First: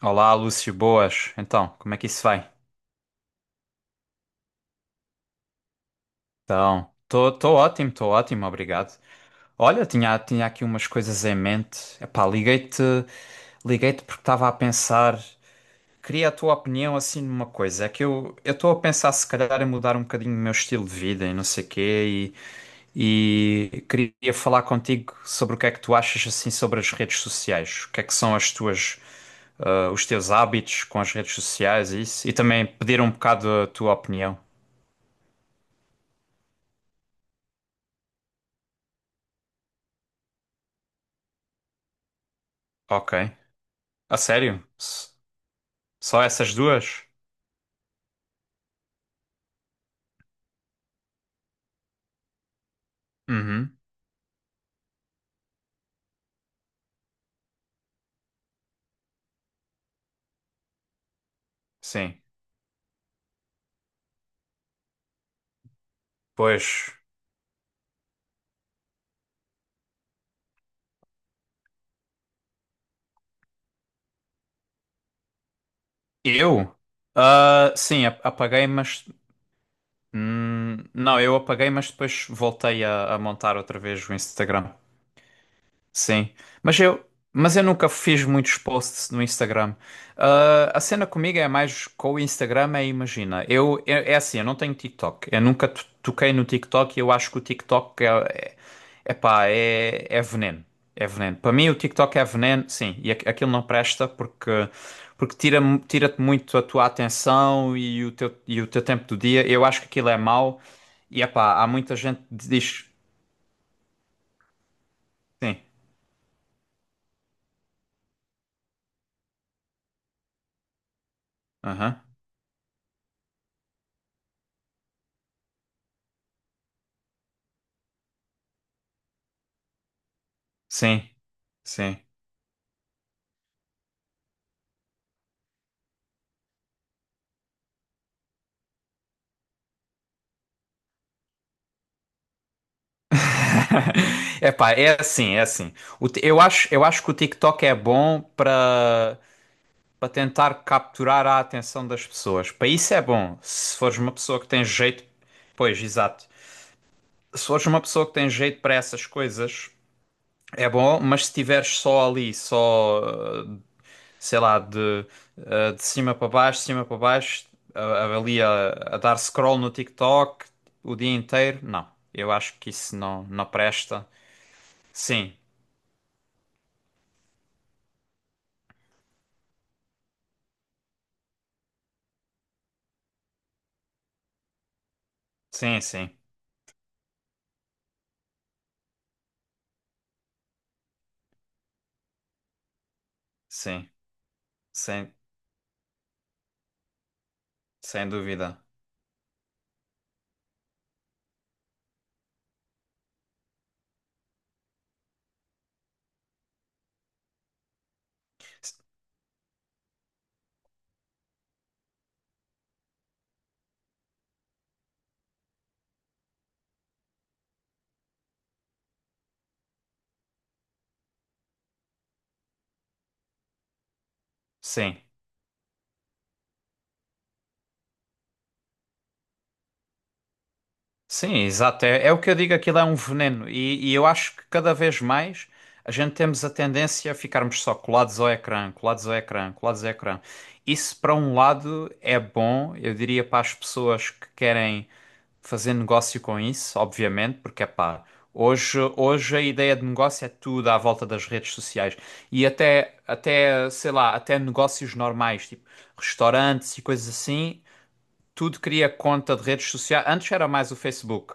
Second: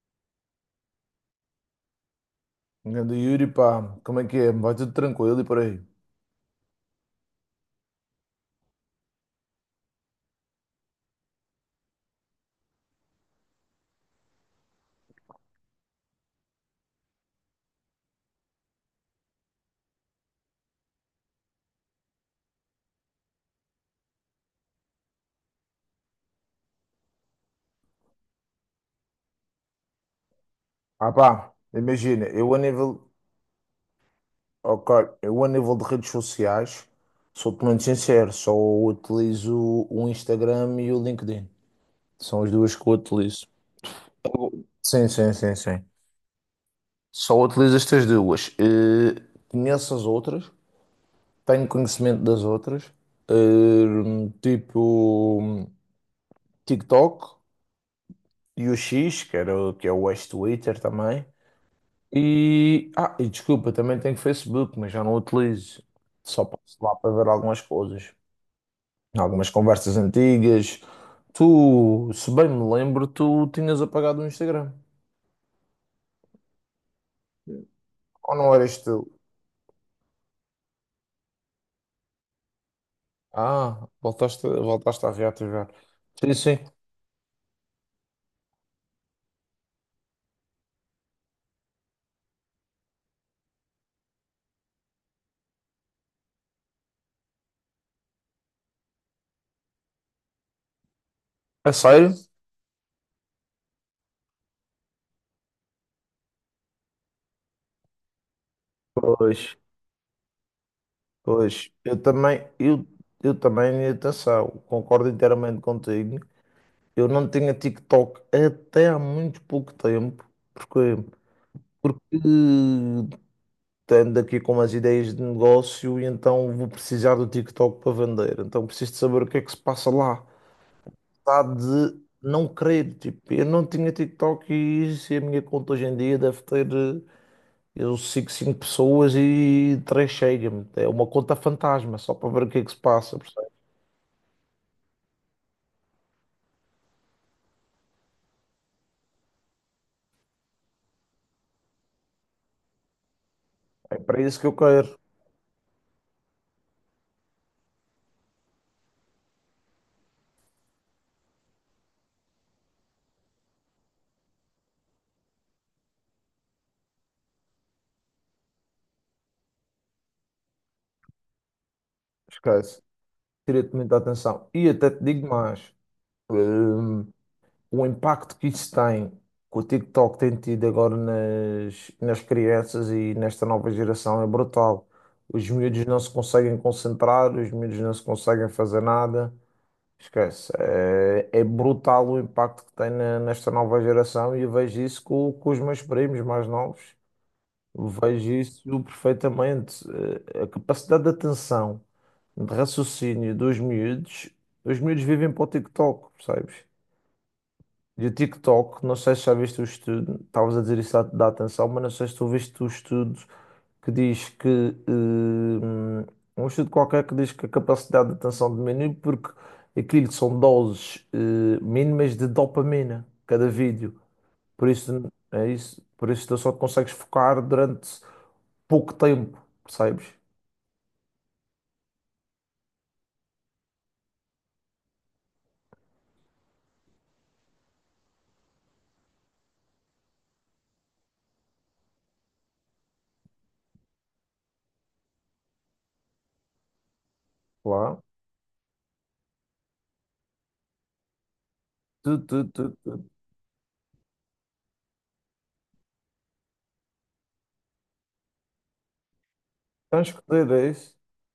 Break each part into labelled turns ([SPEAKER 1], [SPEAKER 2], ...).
[SPEAKER 1] Olá, Lúcio, boas. Então, como é que isso vai?
[SPEAKER 2] Grande Yuri, pá, como é que é? Vai tudo tranquilo e por aí?
[SPEAKER 1] Então, estou ótimo, obrigado. Olha, tinha aqui umas coisas em mente. Epá, liguei-te porque estava a pensar, queria a tua opinião assim numa coisa. É que eu estou a pensar se calhar em mudar um bocadinho o meu estilo de vida e não sei quê e queria falar contigo sobre o que é que tu achas assim sobre as redes sociais. O que é que são as tuas os teus hábitos com
[SPEAKER 2] Ah,
[SPEAKER 1] as redes
[SPEAKER 2] pá,
[SPEAKER 1] sociais e
[SPEAKER 2] imagina,
[SPEAKER 1] isso, e também pedir um bocado a tua opinião.
[SPEAKER 2] ok, eu a nível de redes sociais, sou-te muito sincero, só utilizo o Instagram e o LinkedIn. São as duas que eu
[SPEAKER 1] Ok.
[SPEAKER 2] utilizo.
[SPEAKER 1] A sério?
[SPEAKER 2] Sim, sim, sim, sim.
[SPEAKER 1] Só essas duas?
[SPEAKER 2] Só utilizo estas duas. Conheço as outras, tenho conhecimento das outras.
[SPEAKER 1] Uhum.
[SPEAKER 2] Tipo TikTok e o X, que é o ex-Twitter também.
[SPEAKER 1] Sim.
[SPEAKER 2] E desculpa, também tenho Facebook, mas já não utilizo. Só passo
[SPEAKER 1] Pois.
[SPEAKER 2] lá para ver algumas coisas, algumas conversas antigas. Tu, se bem me lembro, tu tinhas apagado o Instagram.
[SPEAKER 1] Eu? Ah, sim,
[SPEAKER 2] Ou não
[SPEAKER 1] apaguei,
[SPEAKER 2] eras tu?
[SPEAKER 1] mas. Não, eu apaguei, mas depois voltei a montar outra
[SPEAKER 2] Ah,
[SPEAKER 1] vez o
[SPEAKER 2] voltaste,
[SPEAKER 1] Instagram.
[SPEAKER 2] voltaste a reativar.
[SPEAKER 1] Sim,
[SPEAKER 2] Sim, sim.
[SPEAKER 1] mas eu, mas eu nunca fiz muitos posts no Instagram. Ah, a cena comigo é mais com o Instagram, é imagina. Eu, é assim, eu não tenho TikTok. Eu nunca toquei no TikTok e eu acho que o TikTok é, epá, é veneno. É veneno. Para mim,
[SPEAKER 2] É
[SPEAKER 1] o
[SPEAKER 2] sério?
[SPEAKER 1] TikTok é veneno, sim, e aquilo não presta porque, porque tira, tira-te muito a tua atenção e e o teu tempo do dia.
[SPEAKER 2] Pois,
[SPEAKER 1] Eu acho que aquilo é mau e epá, há
[SPEAKER 2] pois.
[SPEAKER 1] muita
[SPEAKER 2] Eu
[SPEAKER 1] gente
[SPEAKER 2] também,
[SPEAKER 1] que
[SPEAKER 2] eu,
[SPEAKER 1] diz.
[SPEAKER 2] eu também, atenção, concordo
[SPEAKER 1] Sim,
[SPEAKER 2] inteiramente contigo. Eu não tinha TikTok até há muito pouco tempo. Porquê?
[SPEAKER 1] aham,
[SPEAKER 2] Porque estando aqui com umas ideias de negócio e então vou precisar do TikTok para vender. Então preciso de saber o que é que se passa lá.
[SPEAKER 1] sim,
[SPEAKER 2] Está de
[SPEAKER 1] sim.
[SPEAKER 2] não crer, tipo, eu não tinha TikTok e isso, e a minha conta hoje em dia deve ter, eu sigo 5 pessoas e 3 chega-me. É uma conta fantasma, só para ver o que é que se passa. Percebe?
[SPEAKER 1] É pá, é assim. Eu acho que o TikTok é bom para para tentar capturar a atenção das pessoas. Para isso é bom. Se
[SPEAKER 2] É
[SPEAKER 1] fores uma
[SPEAKER 2] para isso
[SPEAKER 1] pessoa
[SPEAKER 2] que
[SPEAKER 1] que
[SPEAKER 2] eu
[SPEAKER 1] tem
[SPEAKER 2] quero.
[SPEAKER 1] jeito, pois, exato. Se fores uma pessoa que tem jeito para essas coisas, é bom, mas se estiveres só ali, só, eh, sei lá, de cima para baixo, de cima para baixo, ali a dar scroll no TikTok o dia inteiro, não. Eu acho que
[SPEAKER 2] Esquece.
[SPEAKER 1] isso não, não
[SPEAKER 2] Tira-te muita
[SPEAKER 1] presta.
[SPEAKER 2] atenção. E até te digo
[SPEAKER 1] Sim.
[SPEAKER 2] mais. Hum, o impacto que isso tem, que o TikTok tem tido agora nas crianças e nesta nova geração é brutal. Os
[SPEAKER 1] Sim,
[SPEAKER 2] miúdos não se
[SPEAKER 1] sim,
[SPEAKER 2] conseguem concentrar, os miúdos não se conseguem fazer nada. Esquece. É brutal o impacto que tem nesta nova
[SPEAKER 1] sim,
[SPEAKER 2] geração, e eu vejo isso
[SPEAKER 1] sem,
[SPEAKER 2] com os meus primos mais novos.
[SPEAKER 1] sem
[SPEAKER 2] Vejo
[SPEAKER 1] dúvida.
[SPEAKER 2] isso perfeitamente. A capacidade de atenção, de raciocínio dos miúdos, os miúdos vivem para o TikTok, percebes? E o
[SPEAKER 1] S-
[SPEAKER 2] TikTok, não sei se já viste o estudo, estavas a dizer isso da atenção, mas não sei se tu viste o estudo que diz que, hum, um estudo qualquer que diz que a capacidade de atenção diminui porque aquilo que são doses, mínimas de dopamina, cada vídeo. Por
[SPEAKER 1] Sim.
[SPEAKER 2] isso, é isso, por isso tu só te consegues focar durante pouco tempo, percebes?
[SPEAKER 1] Sim, exato. É o que eu digo, aquilo é um veneno. E eu acho que cada vez mais a gente temos a tendência a ficarmos só colados ao ecrã, colados ao ecrã, colados ao ecrã. Isso, para um lado, é bom, eu diria para as pessoas que querem fazer negócio com isso, obviamente, porque é
[SPEAKER 2] Claro.
[SPEAKER 1] pá, hoje a ideia de negócio é tudo à volta das redes sociais.
[SPEAKER 2] Tu, tu,
[SPEAKER 1] E
[SPEAKER 2] tu, tu.
[SPEAKER 1] até, sei lá, até negócios normais, tipo restaurantes e coisas assim, tudo cria conta de redes sociais.
[SPEAKER 2] Tens que
[SPEAKER 1] Antes era
[SPEAKER 2] ter
[SPEAKER 1] mais o
[SPEAKER 2] isso.
[SPEAKER 1] Facebook.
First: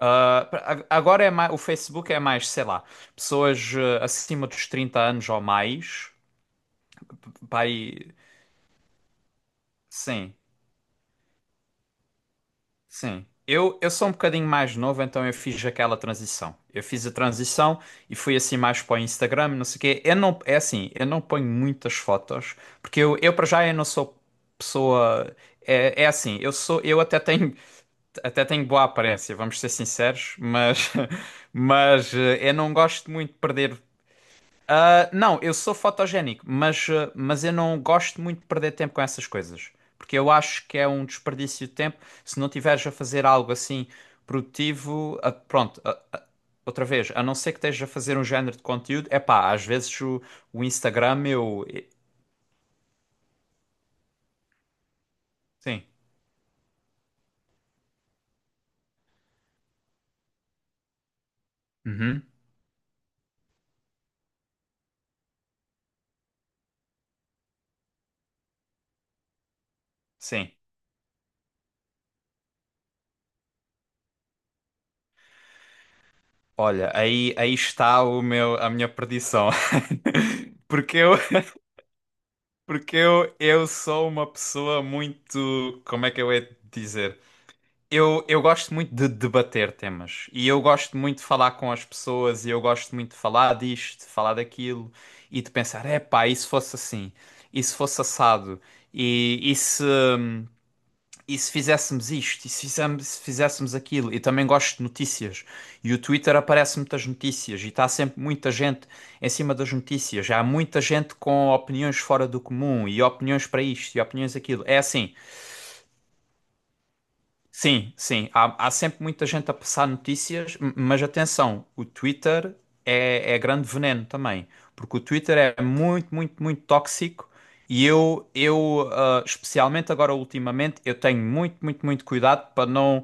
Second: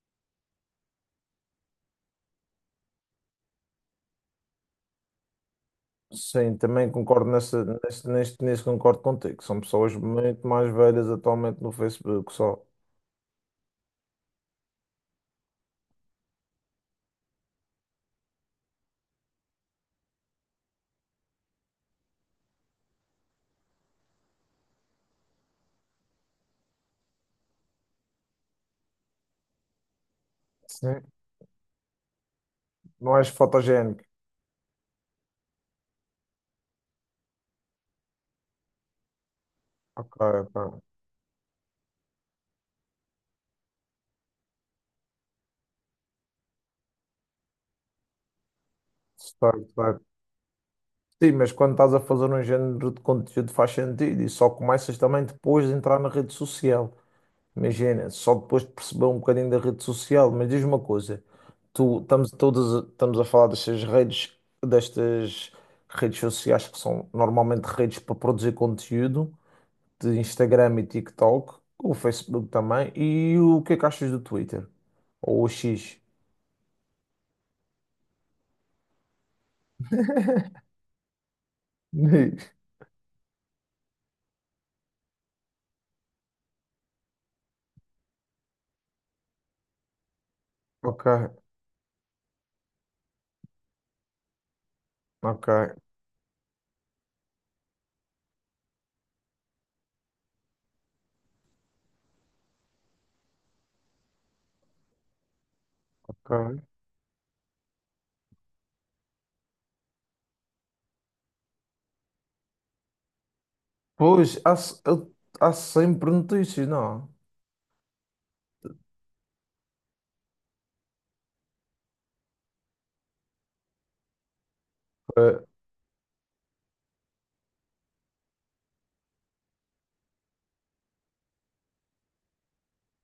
[SPEAKER 1] Ah, agora é mais, o Facebook é mais, sei lá, pessoas acima dos 30 anos ou mais.
[SPEAKER 2] Sim, também concordo
[SPEAKER 1] Pai,
[SPEAKER 2] nisso, concordo contigo. São pessoas
[SPEAKER 1] sim,
[SPEAKER 2] muito mais velhas atualmente no Facebook só.
[SPEAKER 1] sim. Eu sou um bocadinho mais novo, então eu fiz aquela transição. Eu fiz a transição e fui assim mais para o Instagram, não sei o quê. Eu não, é assim, eu não ponho muitas fotos, porque eu para já eu não sou pessoa. É assim, eu até tenho boa aparência, vamos ser sinceros, mas,
[SPEAKER 2] Sim.
[SPEAKER 1] mas eu não gosto
[SPEAKER 2] Não és
[SPEAKER 1] muito de perder
[SPEAKER 2] fotogénico.
[SPEAKER 1] Ah, não, eu sou fotogénico, mas, ah, mas eu não gosto muito de perder tempo com essas coisas.
[SPEAKER 2] Ok,
[SPEAKER 1] Porque eu
[SPEAKER 2] ok.
[SPEAKER 1] acho que é um desperdício de tempo se não tiveres a fazer algo assim produtivo. Pronto, outra vez, a não ser que estejas a fazer um género de conteúdo, é pá,
[SPEAKER 2] Certo,
[SPEAKER 1] às vezes
[SPEAKER 2] certo.
[SPEAKER 1] o Instagram
[SPEAKER 2] Sim, mas
[SPEAKER 1] eu.
[SPEAKER 2] quando
[SPEAKER 1] e-
[SPEAKER 2] estás a fazer um género de conteúdo faz sentido, e só começas também depois de
[SPEAKER 1] Sim.
[SPEAKER 2] entrar na rede social. Imagina, só depois de perceber um bocadinho da rede social. Mas diz uma coisa,
[SPEAKER 1] Uhum,
[SPEAKER 2] estamos a falar destas redes, destas sociais que são normalmente redes para produzir conteúdo, de
[SPEAKER 1] sim.
[SPEAKER 2] Instagram e TikTok, o Facebook também. E o que é que achas do Twitter? Ou o X?
[SPEAKER 1] Olha, aí está o meu, a minha perdição. Porque eu, porque eu sou uma pessoa muito. Como é que eu ia dizer? Eu gosto muito de debater temas e eu gosto
[SPEAKER 2] Ok,
[SPEAKER 1] muito de falar com as pessoas e eu gosto muito de falar disto, de falar daquilo e de
[SPEAKER 2] ok,
[SPEAKER 1] pensar, é epá, e se fosse assim? E se fosse assado? E, e se, e se fizéssemos isto? E se fizéssemos, se fizéssemos aquilo? E também gosto de notícias e o Twitter
[SPEAKER 2] ok.
[SPEAKER 1] aparece muitas notícias e está sempre muita gente em cima das notícias. Já há muita gente com opiniões fora do comum e opiniões para isto e opiniões
[SPEAKER 2] Pois, há,
[SPEAKER 1] aquilo. É
[SPEAKER 2] se- eu-
[SPEAKER 1] assim.
[SPEAKER 2] há sempre notícias, não?
[SPEAKER 1] Sim, sim. Há, há sempre muita gente a passar notícias, mas atenção, o Twitter é grande veneno também, porque o Twitter
[SPEAKER 2] Eh,
[SPEAKER 1] é muito, muito, muito tóxico e eu ah, especialmente agora ultimamente, eu tenho muito, muito, muito cuidado para não,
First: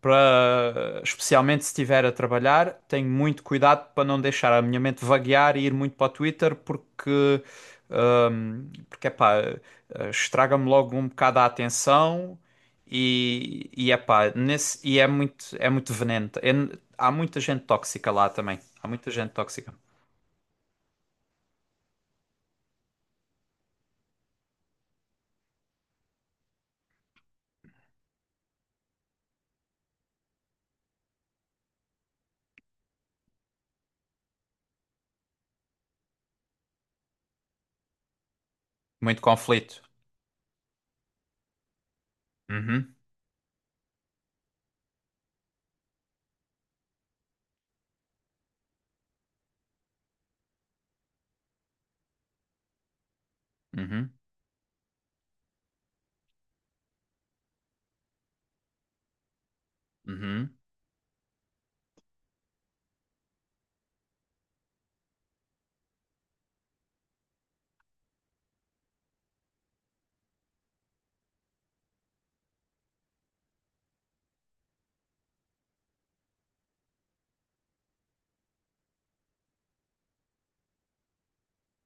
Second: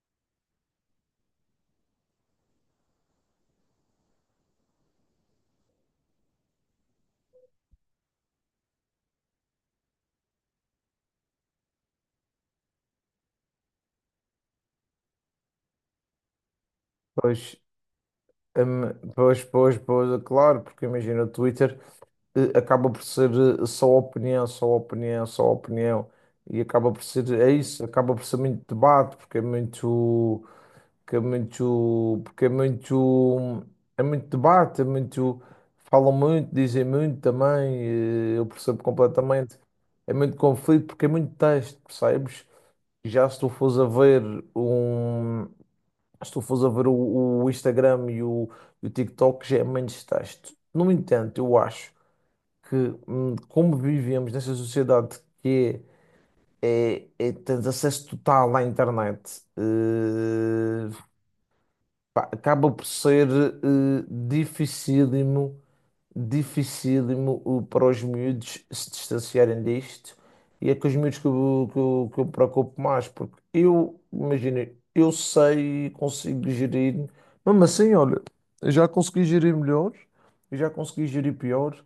[SPEAKER 1] para, especialmente se estiver a trabalhar, tenho muito cuidado para não deixar a minha mente vaguear e ir muito para o Twitter, porque porque, epá, estraga-me logo um bocado a atenção e epá, é muito veneno. Há muita
[SPEAKER 2] Pois,
[SPEAKER 1] gente tóxica lá também. Há muita gente
[SPEAKER 2] pois,
[SPEAKER 1] tóxica.
[SPEAKER 2] pois, pois, é claro, porque imagina, o Twitter acaba por ser só opinião, só opinião, só opinião, e acaba por ser, é isso, acaba por ser muito debate, porque é muito, que é muito, porque é muito debate, é muito, falam muito, dizem muito também, eu percebo
[SPEAKER 1] Muito
[SPEAKER 2] completamente.
[SPEAKER 1] conflito.
[SPEAKER 2] É muito conflito porque é muito texto, percebes?
[SPEAKER 1] Uhum,
[SPEAKER 2] Já se tu fores a ver um, se tu fores a ver o Instagram e o TikTok já é menos texto. No entanto, eu acho que, como
[SPEAKER 1] uhum,
[SPEAKER 2] vivemos nessa sociedade que é, tens acesso total à internet,
[SPEAKER 1] uhum,
[SPEAKER 2] pá, acaba por ser, dificílimo, dificílimo, para os miúdos se distanciarem disto. E é com os miúdos que eu, que eu, que eu me preocupo mais, porque eu, imagina, eu sei e consigo gerir, mesmo assim, olha, eu já consegui gerir melhor, eu já consegui gerir pior,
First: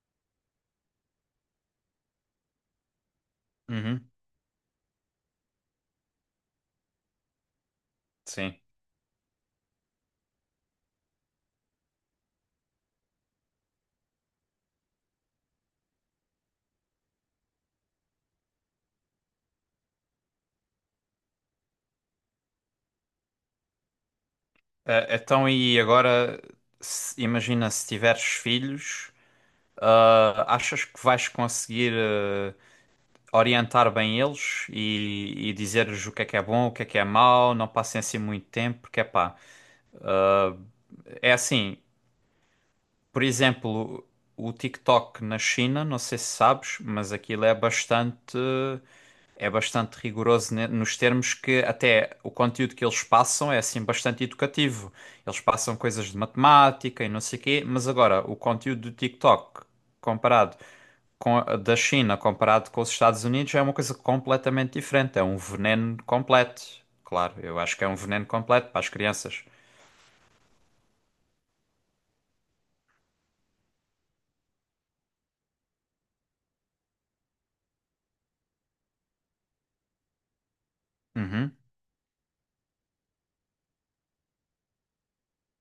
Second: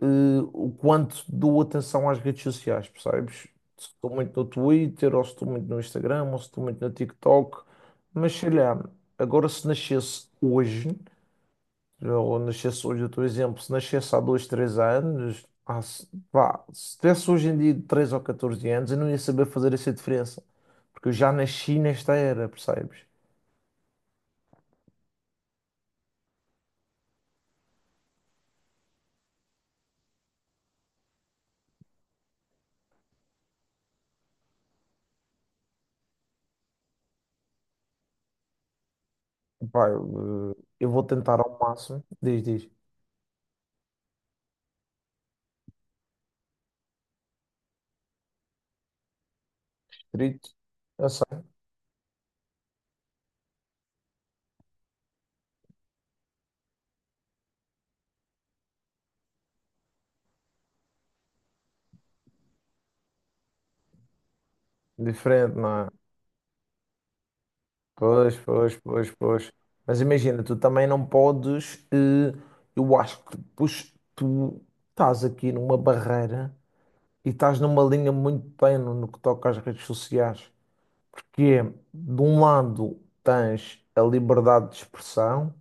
[SPEAKER 2] o quanto dou atenção às redes sociais, percebes? Se
[SPEAKER 1] uhum,
[SPEAKER 2] estou muito no Twitter, ou se estou muito no Instagram, ou se estou muito no TikTok, mas sei
[SPEAKER 1] sim.
[SPEAKER 2] lá, agora se nascesse hoje, ou nascesse hoje, eu estou exemplo, se nascesse há dois três anos, se, pá, se tivesse hoje em dia 13 ou 14 anos, eu não ia saber fazer essa diferença, porque eu já nasci nesta era, percebes?
[SPEAKER 1] Eh, e agora, imagina se tiveres filhos, ah, achas que vais conseguir. Orientar bem eles e dizer-lhes o que é bom, o que é mau, não passem assim muito tempo, porque é pá.
[SPEAKER 2] Pá, eu vou
[SPEAKER 1] É
[SPEAKER 2] tentar ao
[SPEAKER 1] assim,
[SPEAKER 2] máximo, diz, diz,
[SPEAKER 1] por exemplo, o TikTok na China, não sei se sabes, mas aquilo é bastante
[SPEAKER 2] escrito,
[SPEAKER 1] rigoroso nos
[SPEAKER 2] eu sei,
[SPEAKER 1] termos que até o conteúdo que eles passam é assim bastante educativo. Eles passam coisas de matemática e não sei o quê, mas agora o conteúdo do TikTok comparado com da China comparado com os Estados Unidos é uma coisa completamente diferente. É um
[SPEAKER 2] diferente, não
[SPEAKER 1] veneno
[SPEAKER 2] é?
[SPEAKER 1] completo. Claro, eu acho que é um veneno
[SPEAKER 2] Pois,
[SPEAKER 1] completo
[SPEAKER 2] pois,
[SPEAKER 1] para as
[SPEAKER 2] pois,
[SPEAKER 1] crianças.
[SPEAKER 2] pois. Mas imagina, tu também não podes. Eh, eu acho que depois tu estás aqui numa barreira e estás numa linha muito tênue no que toca às redes sociais.
[SPEAKER 1] Uhum,
[SPEAKER 2] Porque, de um lado, tens a liberdade de expressão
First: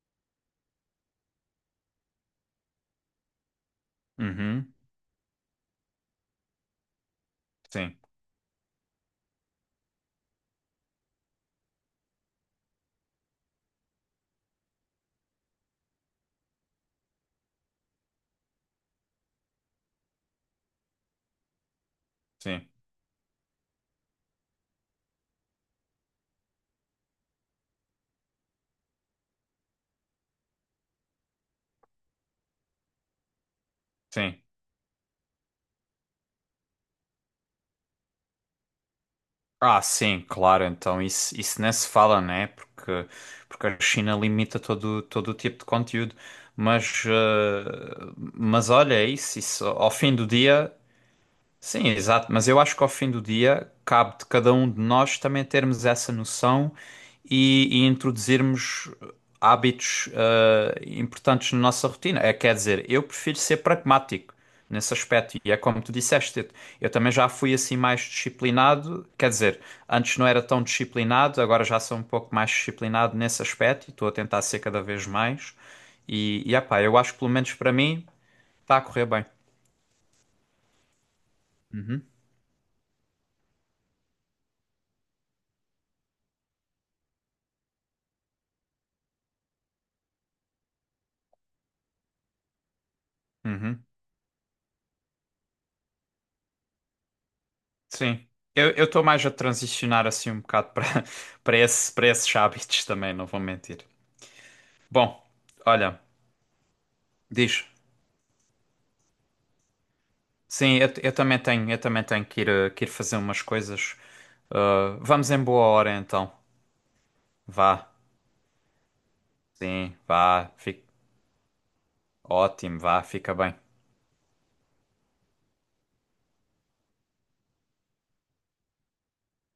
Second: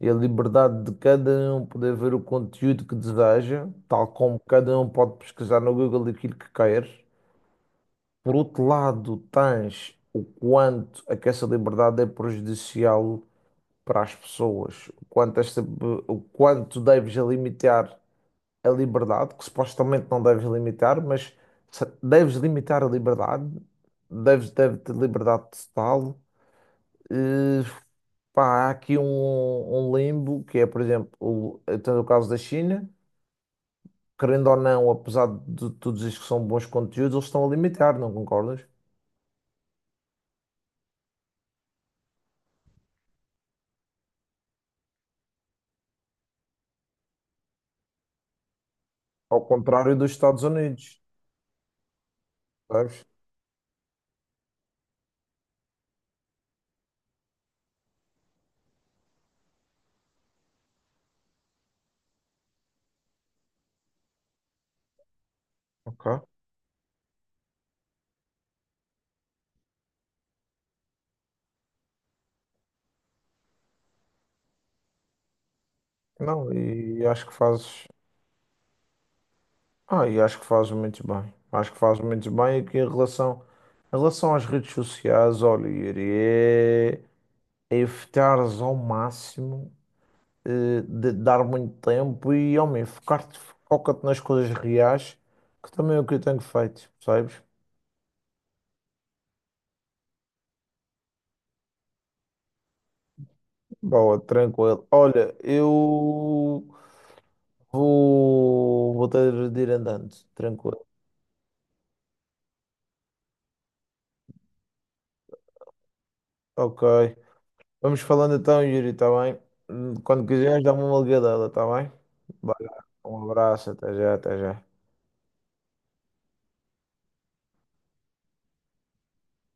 [SPEAKER 2] e a liberdade de cada um poder ver o conteúdo que deseja, tal como
[SPEAKER 1] uhum,
[SPEAKER 2] cada um pode pesquisar no Google aquilo que quer.
[SPEAKER 1] sim,
[SPEAKER 2] Por outro lado, tens o quanto é que essa liberdade é prejudicial para as pessoas, o quanto deves limitar a liberdade, que supostamente não deves limitar, mas deves
[SPEAKER 1] sim,
[SPEAKER 2] limitar a liberdade, deves ter liberdade total. Eh, Pá, há aqui um limbo que é, por exemplo, então, no caso da China,
[SPEAKER 1] sim.
[SPEAKER 2] querendo ou não, apesar de tu dizes que são bons conteúdos, eles estão a limitar, não concordas?
[SPEAKER 1] Ah, sim, claro, então isso nem se fala, né? Porque, porque a China limita todo, todo o tipo de conteúdo. Mas, mas olha, é isso,
[SPEAKER 2] Ao
[SPEAKER 1] isso. Ao
[SPEAKER 2] contrário dos
[SPEAKER 1] fim do
[SPEAKER 2] Estados
[SPEAKER 1] dia.
[SPEAKER 2] Unidos,
[SPEAKER 1] Sim, exato, mas eu acho que ao
[SPEAKER 2] sabes?
[SPEAKER 1] fim do dia cabe de cada um de nós também termos essa noção e introduzirmos hábitos importantes na nossa rotina. É, quer dizer, eu prefiro ser pragmático nesse aspecto e é como tu
[SPEAKER 2] Ok.
[SPEAKER 1] disseste, eu também já fui assim mais disciplinado, quer dizer, antes não era tão disciplinado, agora já sou um pouco mais disciplinado nesse aspecto e estou a tentar ser cada vez mais e,
[SPEAKER 2] Não,
[SPEAKER 1] e epá, eu
[SPEAKER 2] e
[SPEAKER 1] acho que
[SPEAKER 2] acho
[SPEAKER 1] pelo
[SPEAKER 2] que
[SPEAKER 1] menos para
[SPEAKER 2] fazes.
[SPEAKER 1] mim está a correr bem.
[SPEAKER 2] Ah, e acho que faz muito bem. Acho que faz muito bem aqui em relação, às redes sociais, olha, Yuri, é evitares ao máximo, de dar muito tempo, e, homem, focar-te,
[SPEAKER 1] Uhum.
[SPEAKER 2] foca-te nas coisas reais, que também é o que eu tenho feito, percebes?
[SPEAKER 1] Sim. Eu estou mais a transicionar assim um bocado para para esse, para esses hábitos também, não vou mentir.
[SPEAKER 2] Boa, tranquilo.
[SPEAKER 1] Bom,
[SPEAKER 2] Olha, eu
[SPEAKER 1] olha, diz.
[SPEAKER 2] vou ter de ir andando,
[SPEAKER 1] Sim,
[SPEAKER 2] tranquilo.
[SPEAKER 1] eu também tenho que ir, que ir fazer umas coisas. Ah, vamos em boa hora então.
[SPEAKER 2] Ok.
[SPEAKER 1] Vá.
[SPEAKER 2] Vamos falando então, Yuri, está bem?
[SPEAKER 1] Sim,
[SPEAKER 2] Quando
[SPEAKER 1] vá.
[SPEAKER 2] quiseres,
[SPEAKER 1] Fica
[SPEAKER 2] dá-me uma ligadela, está bem? Vai
[SPEAKER 1] ótimo,
[SPEAKER 2] lá.
[SPEAKER 1] vá,
[SPEAKER 2] Um
[SPEAKER 1] fica bem.
[SPEAKER 2] abraço, até já, até já.